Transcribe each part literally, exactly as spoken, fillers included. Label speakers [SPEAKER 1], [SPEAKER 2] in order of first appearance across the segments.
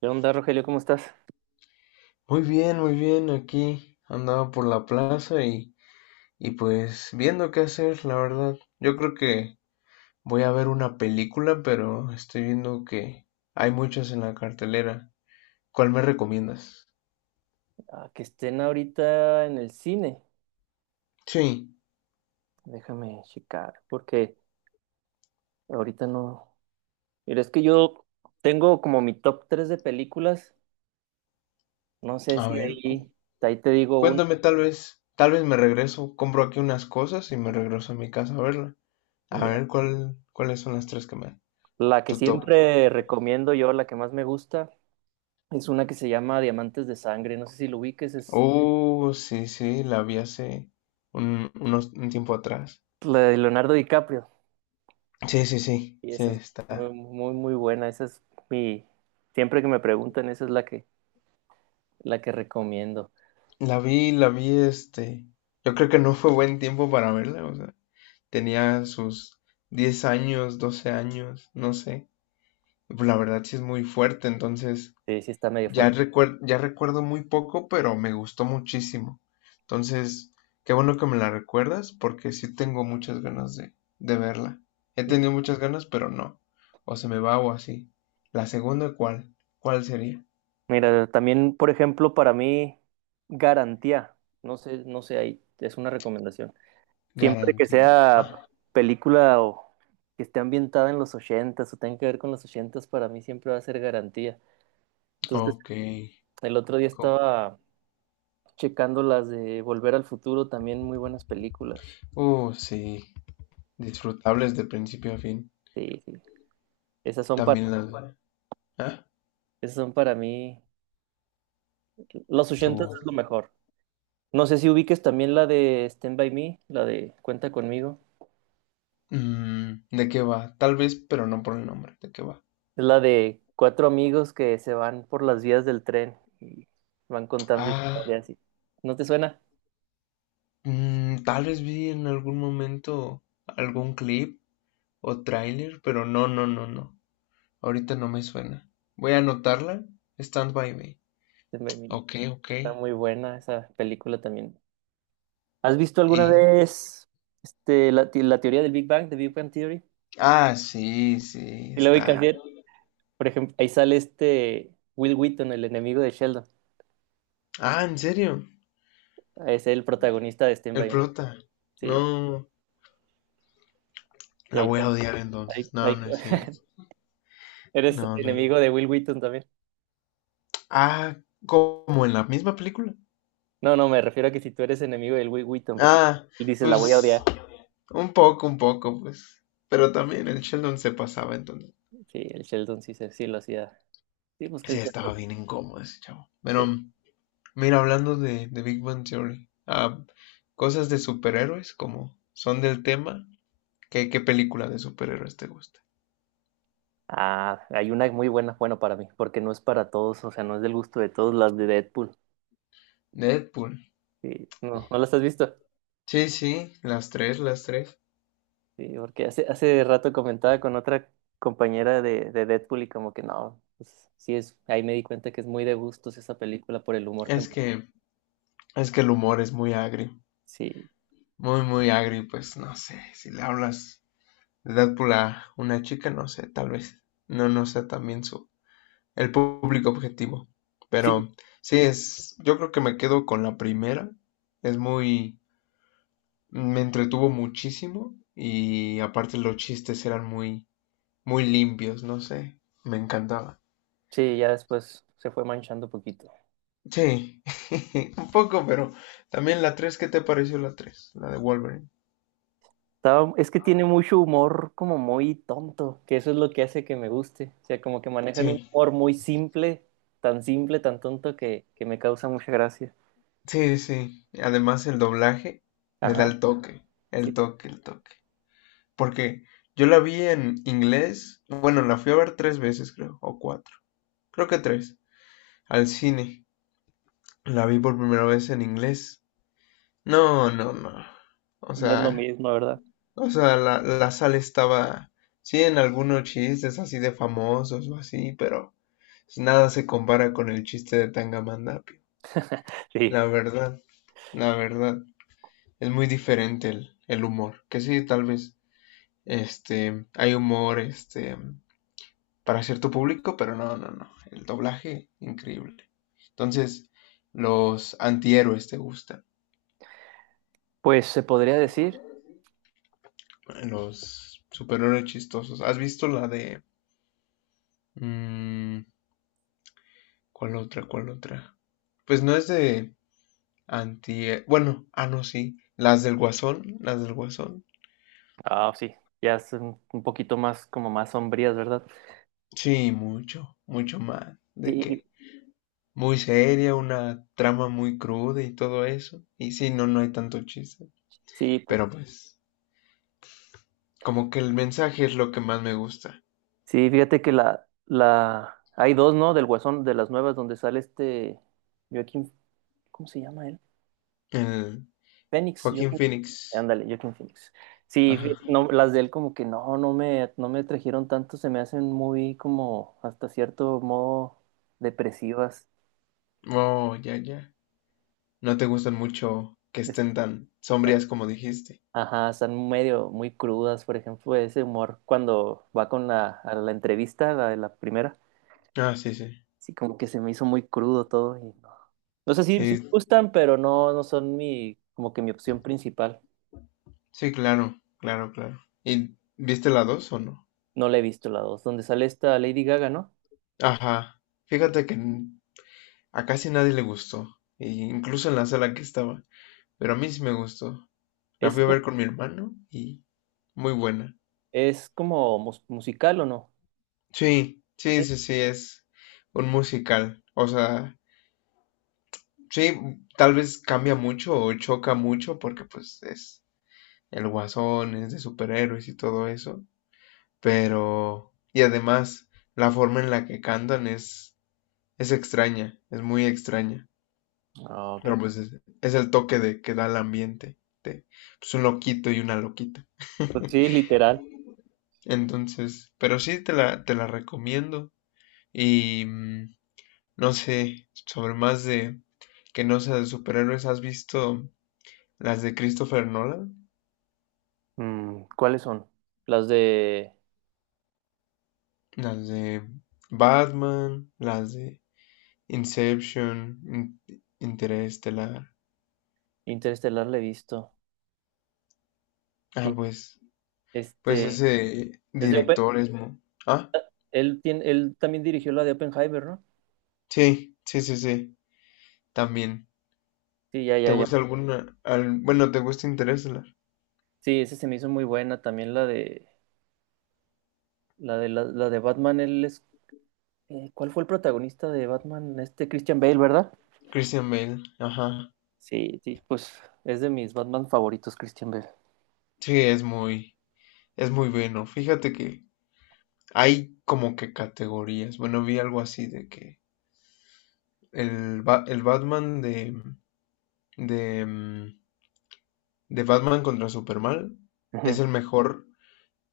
[SPEAKER 1] ¿Qué onda, Rogelio? ¿Cómo estás?
[SPEAKER 2] Muy bien, muy bien. Aquí andaba por la plaza y, y pues viendo qué hacer, la verdad. Yo creo que voy a ver una película, pero estoy viendo que hay muchas en la cartelera. ¿Cuál me recomiendas?
[SPEAKER 1] Ah, que estén ahorita en el cine.
[SPEAKER 2] Sí,
[SPEAKER 1] Déjame checar, porque ahorita no. Mira, es que yo tengo como mi top tres de películas. No sé
[SPEAKER 2] a
[SPEAKER 1] si
[SPEAKER 2] ver, cu-
[SPEAKER 1] ahí, ahí te digo una.
[SPEAKER 2] cuéntame tal vez, tal vez me regreso, compro aquí unas cosas y me regreso a mi casa a verla.
[SPEAKER 1] Y
[SPEAKER 2] A
[SPEAKER 1] mira,
[SPEAKER 2] ver, ¿cuál, ¿cuáles son las tres que me...
[SPEAKER 1] la que
[SPEAKER 2] Tu top.
[SPEAKER 1] siempre recomiendo yo, la que más me gusta, es una que se llama Diamantes de Sangre. No sé si lo ubiques, es
[SPEAKER 2] Oh, sí, sí, la vi hace un, unos, un tiempo atrás.
[SPEAKER 1] la de Leonardo DiCaprio.
[SPEAKER 2] Sí, sí, sí,
[SPEAKER 1] Y
[SPEAKER 2] sí,
[SPEAKER 1] esa es muy,
[SPEAKER 2] está.
[SPEAKER 1] muy, muy buena. Esa es mi. Siempre que me preguntan, esa es la que, la que recomiendo.
[SPEAKER 2] La vi, la vi, este, yo creo que no fue buen tiempo para verla, o sea, tenía sus diez años, doce años, no sé. La verdad sí es muy fuerte, entonces
[SPEAKER 1] Sí, sí está medio
[SPEAKER 2] ya
[SPEAKER 1] fuerte.
[SPEAKER 2] recuer- ya recuerdo muy poco, pero me gustó muchísimo. Entonces, qué bueno que me la recuerdas, porque sí tengo muchas ganas de, de verla. He tenido muchas ganas, pero no. O se me va o así. La segunda, ¿cuál? ¿Cuál sería?
[SPEAKER 1] Mira, también, por ejemplo, para mí, garantía. No sé, no sé, ahí es una recomendación. Siempre que
[SPEAKER 2] Garantía.
[SPEAKER 1] sea
[SPEAKER 2] Ah,
[SPEAKER 1] película o que esté ambientada en los ochentas o tenga que ver con los ochentas, para mí siempre va a ser garantía. Entonces,
[SPEAKER 2] ok.
[SPEAKER 1] el otro día
[SPEAKER 2] Co-
[SPEAKER 1] estaba checando las de Volver al Futuro, también muy buenas películas.
[SPEAKER 2] Uh, sí. Disfrutables de principio a fin.
[SPEAKER 1] Sí, sí. Esas son para,
[SPEAKER 2] También la... ¿Ah?
[SPEAKER 1] esas son para mí. Los
[SPEAKER 2] Tu...
[SPEAKER 1] ochentas es lo mejor. No sé si ubiques también la de Stand By Me, la de Cuenta conmigo.
[SPEAKER 2] Mm, ¿de qué va? Tal vez, pero no por el nombre. ¿De qué va?
[SPEAKER 1] Es la de cuatro amigos que se van por las vías del tren y van contando
[SPEAKER 2] Ah,
[SPEAKER 1] historias. y- ¿No te suena?
[SPEAKER 2] mm, tal vez vi en algún momento algún clip o tráiler, pero no, no, no, no. Ahorita no me suena. Voy a
[SPEAKER 1] Sí,
[SPEAKER 2] anotarla. Stand by me.
[SPEAKER 1] se me vino.
[SPEAKER 2] Ok, ok.
[SPEAKER 1] Está muy buena esa película también. ¿Has visto alguna
[SPEAKER 2] Y...
[SPEAKER 1] vez este, la, te- la teoría del Big Bang, de Big Bang Theory?
[SPEAKER 2] Ah, sí, sí,
[SPEAKER 1] Y luego hay
[SPEAKER 2] está.
[SPEAKER 1] que por ejemplo, ahí sale este Will Wheaton, el enemigo de Sheldon.
[SPEAKER 2] Ah, ¿en serio?
[SPEAKER 1] Es el protagonista de Stand
[SPEAKER 2] El
[SPEAKER 1] By Me.
[SPEAKER 2] prota. No,
[SPEAKER 1] Sí, y
[SPEAKER 2] la
[SPEAKER 1] ahí
[SPEAKER 2] voy a
[SPEAKER 1] com-
[SPEAKER 2] odiar entonces.
[SPEAKER 1] ahí-
[SPEAKER 2] No,
[SPEAKER 1] ahí-
[SPEAKER 2] no es cierto.
[SPEAKER 1] eres
[SPEAKER 2] No, no.
[SPEAKER 1] enemigo de Will Wheaton también.
[SPEAKER 2] Ah, como en la misma película.
[SPEAKER 1] No, no, me refiero a que si tú eres enemigo del Will Wheaton, porque
[SPEAKER 2] Ah,
[SPEAKER 1] él dice, la voy a
[SPEAKER 2] pues
[SPEAKER 1] odiar.
[SPEAKER 2] un poco, un poco, pues. Pero también el Sheldon se pasaba entonces.
[SPEAKER 1] Sí, el Sheldon sí, se- sí lo hacía. Sí, busqué
[SPEAKER 2] Sí,
[SPEAKER 1] el Sheldon.
[SPEAKER 2] estaba bien incómodo ese chavo. Pero,
[SPEAKER 1] Sí.
[SPEAKER 2] mira, hablando de, de Big Bang Theory, ah, cosas de superhéroes, como son del tema, ¿qué, ¿qué película de superhéroes te gusta?
[SPEAKER 1] Ah, hay una muy buena, bueno, para mí, porque no es para todos, o sea, no es del gusto de todos, las de Deadpool.
[SPEAKER 2] Deadpool.
[SPEAKER 1] Sí, no, ¿no las has visto?
[SPEAKER 2] Sí, sí, las tres, las tres.
[SPEAKER 1] Sí, porque hace, hace rato comentaba con otra compañera de, de Deadpool y como que no, pues sí es, ahí me di cuenta que es muy de gustos esa película por el humor que me...
[SPEAKER 2] Es que, es que el humor es muy agrio.
[SPEAKER 1] Sí,
[SPEAKER 2] Muy, muy agrio, pues no sé, si le hablas edad para una chica no sé, tal vez, no, no sea también su, el público objetivo.
[SPEAKER 1] sí,
[SPEAKER 2] Pero sí, es, yo creo que me quedo con la primera. Es muy, me entretuvo muchísimo y aparte los chistes eran muy, muy limpios, no sé, me encantaba.
[SPEAKER 1] sí, ya después se fue manchando poquito.
[SPEAKER 2] Sí, un poco, pero también la tres, ¿qué te pareció la tres? La de Wolverine.
[SPEAKER 1] Estaba- es que tiene mucho humor como muy tonto, que eso es lo que hace que me guste. O sea, como que manejan un
[SPEAKER 2] Sí,
[SPEAKER 1] humor muy simple, tan simple, tan tonto que, que me causa mucha gracia.
[SPEAKER 2] sí, sí. Además el doblaje le da
[SPEAKER 1] Ajá,
[SPEAKER 2] el toque, el
[SPEAKER 1] sí,
[SPEAKER 2] toque, el toque. Porque yo la vi en inglés, bueno, la fui a ver tres veces, creo, o cuatro, creo que tres, al cine. La vi por primera vez en inglés. No, no, no. O
[SPEAKER 1] no es lo
[SPEAKER 2] sea,
[SPEAKER 1] mismo, ¿verdad?
[SPEAKER 2] o sea, la, la sala estaba, sí, en algunos chistes así de famosos o así, pero nada se compara con el chiste de Tangamandapio.
[SPEAKER 1] Sí,
[SPEAKER 2] La verdad, la verdad, es muy diferente el, el humor. Que sí, tal vez, este, hay humor, este, para cierto público, pero no, no, no. El doblaje, increíble. Entonces, los antihéroes te gustan.
[SPEAKER 1] pues se podría decir.
[SPEAKER 2] Los superhéroes chistosos. ¿Has visto la de... mm, ¿cuál otra? ¿Cuál otra? Pues no es de anti... Bueno, ah, no, sí. Las del Guasón, las del Guasón.
[SPEAKER 1] Ah, sí, ya son un poquito más como más sombrías, ¿verdad?
[SPEAKER 2] Sí, mucho, mucho más. De
[SPEAKER 1] Sí,
[SPEAKER 2] que muy seria, una trama muy cruda y todo eso. Y sí, no, no hay tanto chiste.
[SPEAKER 1] sí, po-
[SPEAKER 2] Pero pues, como que el mensaje es lo que más me gusta.
[SPEAKER 1] sí, fíjate que la, la, hay dos, ¿no? Del Guasón, de las nuevas, donde sale este Joaquín, ¿cómo se llama él?
[SPEAKER 2] El
[SPEAKER 1] Phoenix,
[SPEAKER 2] Joaquin
[SPEAKER 1] Joaquin.
[SPEAKER 2] Phoenix.
[SPEAKER 1] Ándale, Joaquin Phoenix. Sí,
[SPEAKER 2] Ajá.
[SPEAKER 1] fíjate, no, las de él como que no, no me, no me trajeron tanto, se me hacen muy como hasta cierto modo depresivas.
[SPEAKER 2] Oh, ya, ya. No te gustan mucho que
[SPEAKER 1] Es-
[SPEAKER 2] estén tan sombrías como dijiste.
[SPEAKER 1] ajá, están medio muy crudas, por ejemplo, ese humor cuando va con la, a la entrevista, la de la primera,
[SPEAKER 2] Ah, sí, sí.
[SPEAKER 1] sí como que se me hizo muy crudo todo y no. No sé si sí, sí me
[SPEAKER 2] Sí,
[SPEAKER 1] gustan, pero no, no son mi, como que mi opción principal.
[SPEAKER 2] sí, claro, claro, claro. ¿Y viste la dos o no?
[SPEAKER 1] No la he visto la dos, donde sale esta Lady Gaga, ¿no?
[SPEAKER 2] Ajá.
[SPEAKER 1] Sí.
[SPEAKER 2] Fíjate que n- a casi nadie le gustó, e incluso en la sala que estaba, pero a mí sí me gustó. La
[SPEAKER 1] Es,
[SPEAKER 2] fui a ver con mi hermano y muy buena.
[SPEAKER 1] ¿es como mus- musical o no?
[SPEAKER 2] Sí, sí,
[SPEAKER 1] Sí.
[SPEAKER 2] sí, sí, es un musical. O sea, sí, tal vez cambia mucho o choca mucho porque pues es el guasón, es de superhéroes y todo eso, pero... Y además, la forma en la que cantan es, es extraña, es muy extraña,
[SPEAKER 1] Ah, ok.
[SPEAKER 2] pero pues es, es el toque de que da el ambiente, de pues, un loquito y una loquita.
[SPEAKER 1] Pues sí, literal.
[SPEAKER 2] Entonces, pero sí te la, te la recomiendo y mm, no sé, sobre más de que no sea de superhéroes, ¿has visto las de Christopher Nolan?
[SPEAKER 1] Mm, ¿cuáles son? Las de
[SPEAKER 2] Las de Batman, las de Inception, In- Interestelar.
[SPEAKER 1] Interestelar la he visto.
[SPEAKER 2] Ah,
[SPEAKER 1] Sí,
[SPEAKER 2] pues, pues
[SPEAKER 1] este,
[SPEAKER 2] ese
[SPEAKER 1] es de Open-
[SPEAKER 2] director es muy... Ah,
[SPEAKER 1] él tiene, él también dirigió la de Oppenheimer, ¿no?
[SPEAKER 2] sí, sí, sí, sí, también.
[SPEAKER 1] Sí, ya,
[SPEAKER 2] ¿Te
[SPEAKER 1] ya, ya.
[SPEAKER 2] gusta alguna? al- Bueno, ¿te gusta Interestelar?
[SPEAKER 1] Sí, esa se me hizo muy buena. También la de, la de, la, la de Batman, él es, eh, ¿cuál fue el protagonista de Batman? Este Christian Bale, ¿verdad?
[SPEAKER 2] Christian Bale, ajá.
[SPEAKER 1] Sí, sí, pues es de mis Batman favoritos, Christian Bale.
[SPEAKER 2] Sí, es muy, es muy bueno. Fíjate que hay como que categorías. Bueno, vi algo así de que el, Ba- el Batman de, de, mm, de Batman contra Superman es
[SPEAKER 1] Ujú.
[SPEAKER 2] el mejor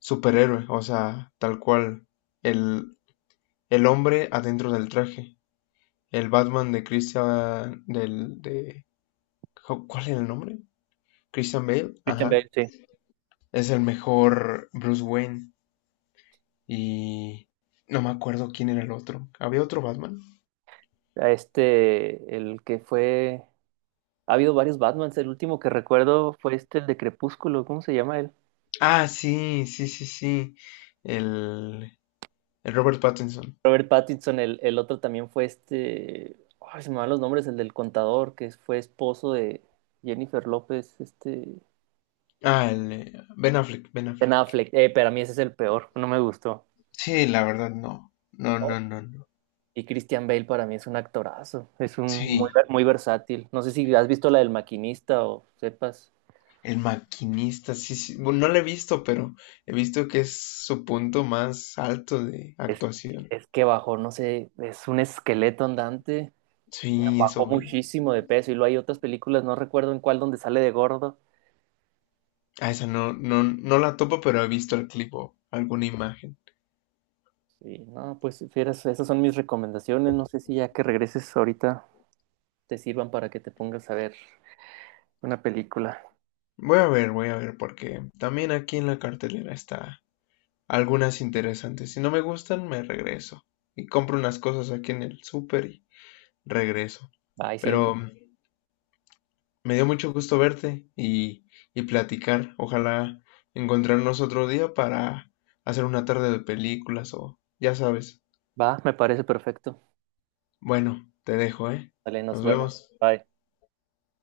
[SPEAKER 2] superhéroe, o sea, tal cual, el, el hombre adentro del traje. El Batman de Christian, del, de, ¿cuál era el nombre? Christian Bale,
[SPEAKER 1] Christian
[SPEAKER 2] ajá.
[SPEAKER 1] Bale, sí.
[SPEAKER 2] Es el mejor Bruce Wayne y no me acuerdo quién era el otro. ¿Había otro Batman?
[SPEAKER 1] A este, el que fue. Ha habido varios Batmans. El último que recuerdo fue este, el de Crepúsculo. ¿Cómo se llama él?
[SPEAKER 2] Ah, sí, sí, sí, sí. El, el Robert Pattinson.
[SPEAKER 1] Robert Pattinson. El, el otro también fue este. Ay, se me van los nombres. El del contador, que fue esposo de Jennifer López. Este.
[SPEAKER 2] Ah, el eh, Ben Affleck, Ben
[SPEAKER 1] Ben
[SPEAKER 2] Affleck.
[SPEAKER 1] Affleck. Eh, para mí ese es el peor. No me gustó.
[SPEAKER 2] Sí, la verdad no. No,
[SPEAKER 1] Oh,
[SPEAKER 2] no, no, no.
[SPEAKER 1] y Christian Bale para mí es un actorazo. Es un muy,
[SPEAKER 2] Sí,
[SPEAKER 1] muy versátil. No sé si has visto la del maquinista o sepas.
[SPEAKER 2] el maquinista, sí, sí. Bueno, no lo he visto, pero he visto que es su punto más alto de
[SPEAKER 1] Es,
[SPEAKER 2] actuación.
[SPEAKER 1] es que bajo, no sé, es un esqueleto andante.
[SPEAKER 2] Sí, eso
[SPEAKER 1] Bajó
[SPEAKER 2] vi.
[SPEAKER 1] muchísimo de peso y luego hay otras películas, no recuerdo en cuál, donde sale de gordo.
[SPEAKER 2] Ah, esa no, no, no la topo, pero he visto el clip o alguna imagen.
[SPEAKER 1] Y no, pues fieras, esas son mis recomendaciones. No sé si ya que regreses ahorita te sirvan para que te pongas a ver una película.
[SPEAKER 2] Voy a ver, voy a ver, porque también aquí en la cartelera está algunas interesantes. Si no me gustan, me regreso. Y compro unas cosas aquí en el súper y regreso.
[SPEAKER 1] Bye, sí,
[SPEAKER 2] Pero me dio mucho gusto verte y, y platicar. Ojalá encontrarnos otro día para hacer una tarde de películas o ya sabes.
[SPEAKER 1] va, me parece perfecto.
[SPEAKER 2] Bueno, te dejo, ¿eh?
[SPEAKER 1] Vale, nos
[SPEAKER 2] Nos
[SPEAKER 1] vemos.
[SPEAKER 2] vemos.
[SPEAKER 1] Bye.